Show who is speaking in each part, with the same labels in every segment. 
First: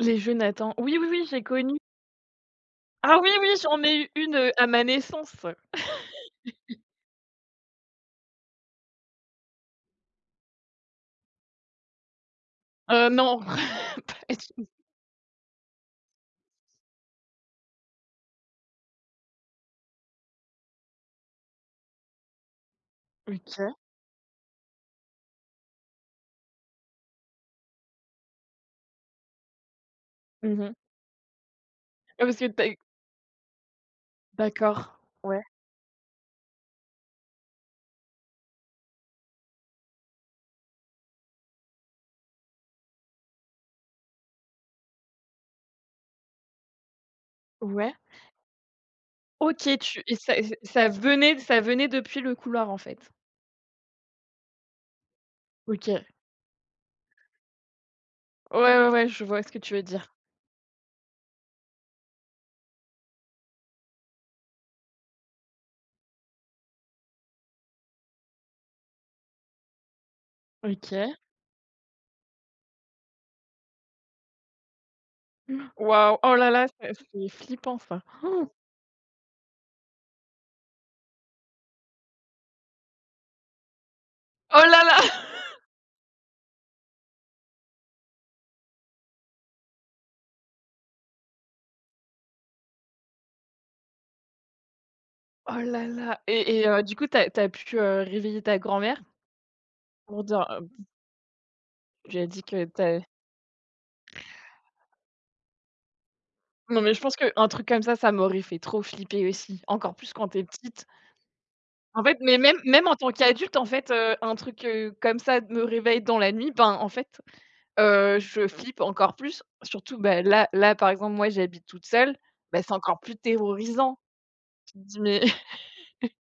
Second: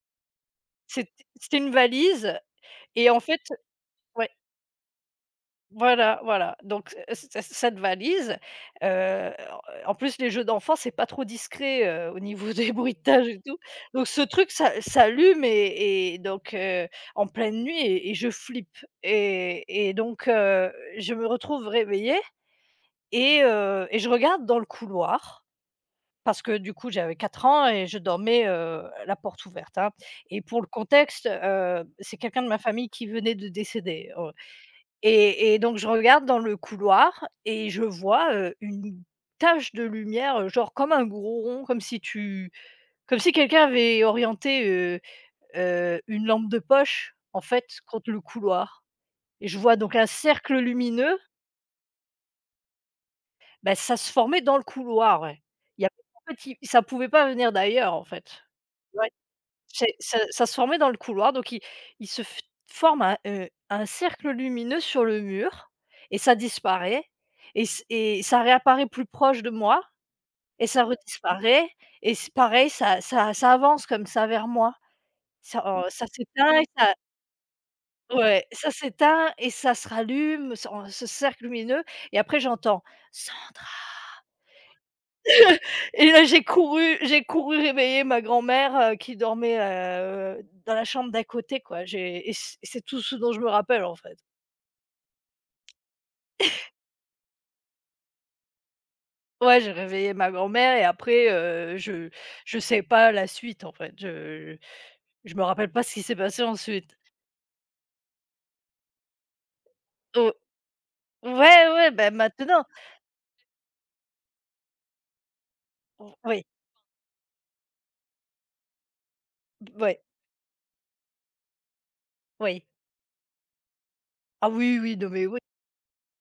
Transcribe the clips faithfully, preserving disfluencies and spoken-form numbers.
Speaker 1: Les jeux Nathan. Oui, oui,
Speaker 2: C'ét
Speaker 1: oui, j'ai
Speaker 2: c'était une
Speaker 1: connu.
Speaker 2: valise et
Speaker 1: Ah!
Speaker 2: en
Speaker 1: Oui,
Speaker 2: fait,
Speaker 1: oui,
Speaker 2: heu
Speaker 1: j'en ai eu
Speaker 2: ouais.
Speaker 1: une, heu, à ma naissance.
Speaker 2: Voilà, voilà donc cet cet cette valise, heu, en en plus, les jeux d'enfants, c'est pas trop discret, heu, au niveau des
Speaker 1: Heu,
Speaker 2: bruitages et
Speaker 1: non
Speaker 2: tout. Donc ce
Speaker 1: pas
Speaker 2: truc
Speaker 1: [unintelligible]
Speaker 2: s'a s'allume et et donc heu, en pleine nuit et et je flippe et et donc heu, je me retrouve réveillée et
Speaker 1: OK.
Speaker 2: heu et je regarde dans le couloir parce que, du coup, j'avais quatre ans et je dormais, heu, la porte ouverte, hein et
Speaker 1: Mmh
Speaker 2: pour le
Speaker 1: mh.
Speaker 2: contexte, heu, c'est
Speaker 1: Oh,
Speaker 2: quelqu'un de
Speaker 1: c'est
Speaker 2: ma
Speaker 1: pas
Speaker 2: famille qui venait de décéder, oh,
Speaker 1: D'accord, ouais.
Speaker 2: et et donc je regarde dans le couloir et je vois, heu, une tache de lumière, heu, genre, comme un gros rond, comme si tu comme si quelqu'un avait orienté, heu heu, une lampe de poche, en fait,
Speaker 1: Ouais.
Speaker 2: contre le couloir et je vois
Speaker 1: OK.
Speaker 2: donc
Speaker 1: Tu
Speaker 2: un
Speaker 1: et s ça
Speaker 2: cercle
Speaker 1: ça
Speaker 2: lumineux.
Speaker 1: venait ça venait depuis le couloir, en fait?
Speaker 2: Bah, ça se formait dans le couloir, ouais. Il y a p
Speaker 1: OK.
Speaker 2: [unintelligible] en fait, il ça pouvait pas venir d'ailleurs, en fait.
Speaker 1: Ouais, ouais, ouais,
Speaker 2: Ouais.
Speaker 1: je vois ce que tu veux
Speaker 2: C'est
Speaker 1: dire.
Speaker 2: ça ça se formait dans le couloir donc il il se forme un, heu, un cercle lumineux sur le mur et ça disparaît et c et ça réapparaît plus proche de moi et ça
Speaker 1: OK.
Speaker 2: redisparaît et c pareil, ça ça ça avance, comme ça, vers moi. Ça,
Speaker 1: Mmh.
Speaker 2: alors, ça
Speaker 1: Waouh! Oh, là,
Speaker 2: s'éteint et
Speaker 1: là, ça,
Speaker 2: ça
Speaker 1: c'est flippant ça.
Speaker 2: Ouais, ça s'éteint et ça se rallume en ce cercle lumineux et après j'entends: «Sandra».
Speaker 1: Oh, là, là!
Speaker 2: Et là, j'ai couru j'ai couru réveiller ma grand-mère, heu, qui dormait, heu heu, dans la chambre d'à côté, quoi. J'ai et c c'est tout ce dont je me rappelle, en fait.
Speaker 1: Oh, là, là et et heu, du coup, tu as tu as pu, heu, réveiller ta grand-mère?
Speaker 2: Ouais, j'ai réveillé
Speaker 1: Pour
Speaker 2: ma
Speaker 1: dire heu, hem, b
Speaker 2: grand-mère et
Speaker 1: f
Speaker 2: après, heu, je
Speaker 1: Tu lui as dit
Speaker 2: je
Speaker 1: que
Speaker 2: sais
Speaker 1: tu as
Speaker 2: pas la suite, en fait, je je me rappelle pas ce qui s'est passé
Speaker 1: Non, mais
Speaker 2: ensuite.
Speaker 1: je pense qu'un truc comme ça, ça m'aurait fait trop flipper aussi, encore plus quand
Speaker 2: O
Speaker 1: tu es petite.
Speaker 2: ouais, ouais,
Speaker 1: En
Speaker 2: ben,
Speaker 1: fait, mais même
Speaker 2: maintenant.
Speaker 1: même en tant qu'adulte, en fait, heu, un truc, heu, comme ça d me réveille
Speaker 2: O
Speaker 1: dans la
Speaker 2: oui.
Speaker 1: nuit, ben, en fait, heu, je flippe encore plus.
Speaker 2: B
Speaker 1: Surtout,
Speaker 2: ouais.
Speaker 1: bah, là là, par exemple, moi, j'habite toute seule. Bah,
Speaker 2: Oui.
Speaker 1: c'est encore plus terrorisant.
Speaker 2: Ah,
Speaker 1: Tu
Speaker 2: oui,
Speaker 1: te
Speaker 2: oui,
Speaker 1: dis:
Speaker 2: non
Speaker 1: «Mais»
Speaker 2: mais ouais.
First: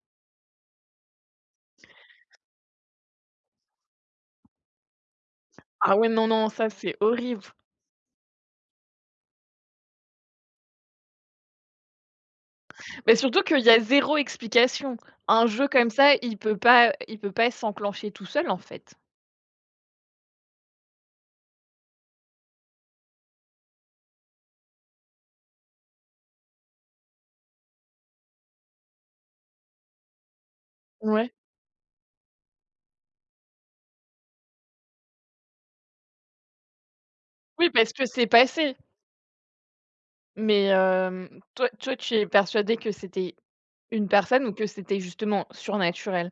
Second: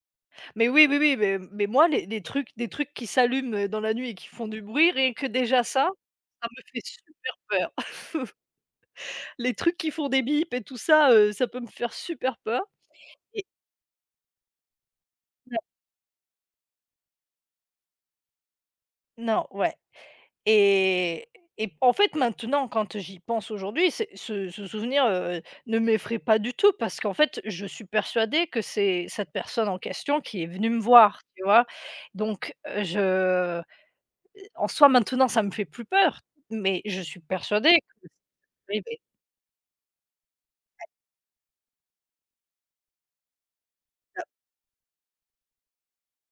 Speaker 2: Mais oui, oui, oui, mais mais moi, les les trucs des trucs qui s'allument, heu, dans la nuit et qui font
Speaker 1: [unintelligible]
Speaker 2: du bruit, rien que déjà ça,
Speaker 1: Ah, ouais. Non,
Speaker 2: ça
Speaker 1: non,
Speaker 2: me
Speaker 1: ça,
Speaker 2: fait
Speaker 1: c'est
Speaker 2: super
Speaker 1: horrible.
Speaker 2: peur. Les trucs qui font des bips et tout ça, heu, ça peut me faire super peur
Speaker 1: Mais surtout
Speaker 2: et
Speaker 1: qu'il y a zéro explication. Un
Speaker 2: [unintelligible]
Speaker 1: jeu comme ça, il peut pas il peut pas s'enclencher tout seul, en fait.
Speaker 2: Non, ouais et et en fait, maintenant, quand, heu, j'y pense aujourd'hui, c'est ce ce souvenir, heu heu, ne m'effraie pas du tout parce qu'en fait, je suis persuadée que c'est cette personne en question qui est venue me voir,
Speaker 1: Ouais.
Speaker 2: tu vois? Donc heu, je heu, en soit, maintenant, ça me fait plus peur, mais je suis
Speaker 1: Oui,
Speaker 2: persuadée
Speaker 1: parce que
Speaker 2: que
Speaker 1: c'est passé.
Speaker 2: oui, oui.
Speaker 1: Mais
Speaker 2: Ouais
Speaker 1: hem, toi toi, tu es persuadée que c'était une
Speaker 2: [unintelligible]
Speaker 1: personne ou que c'était justement surnaturel?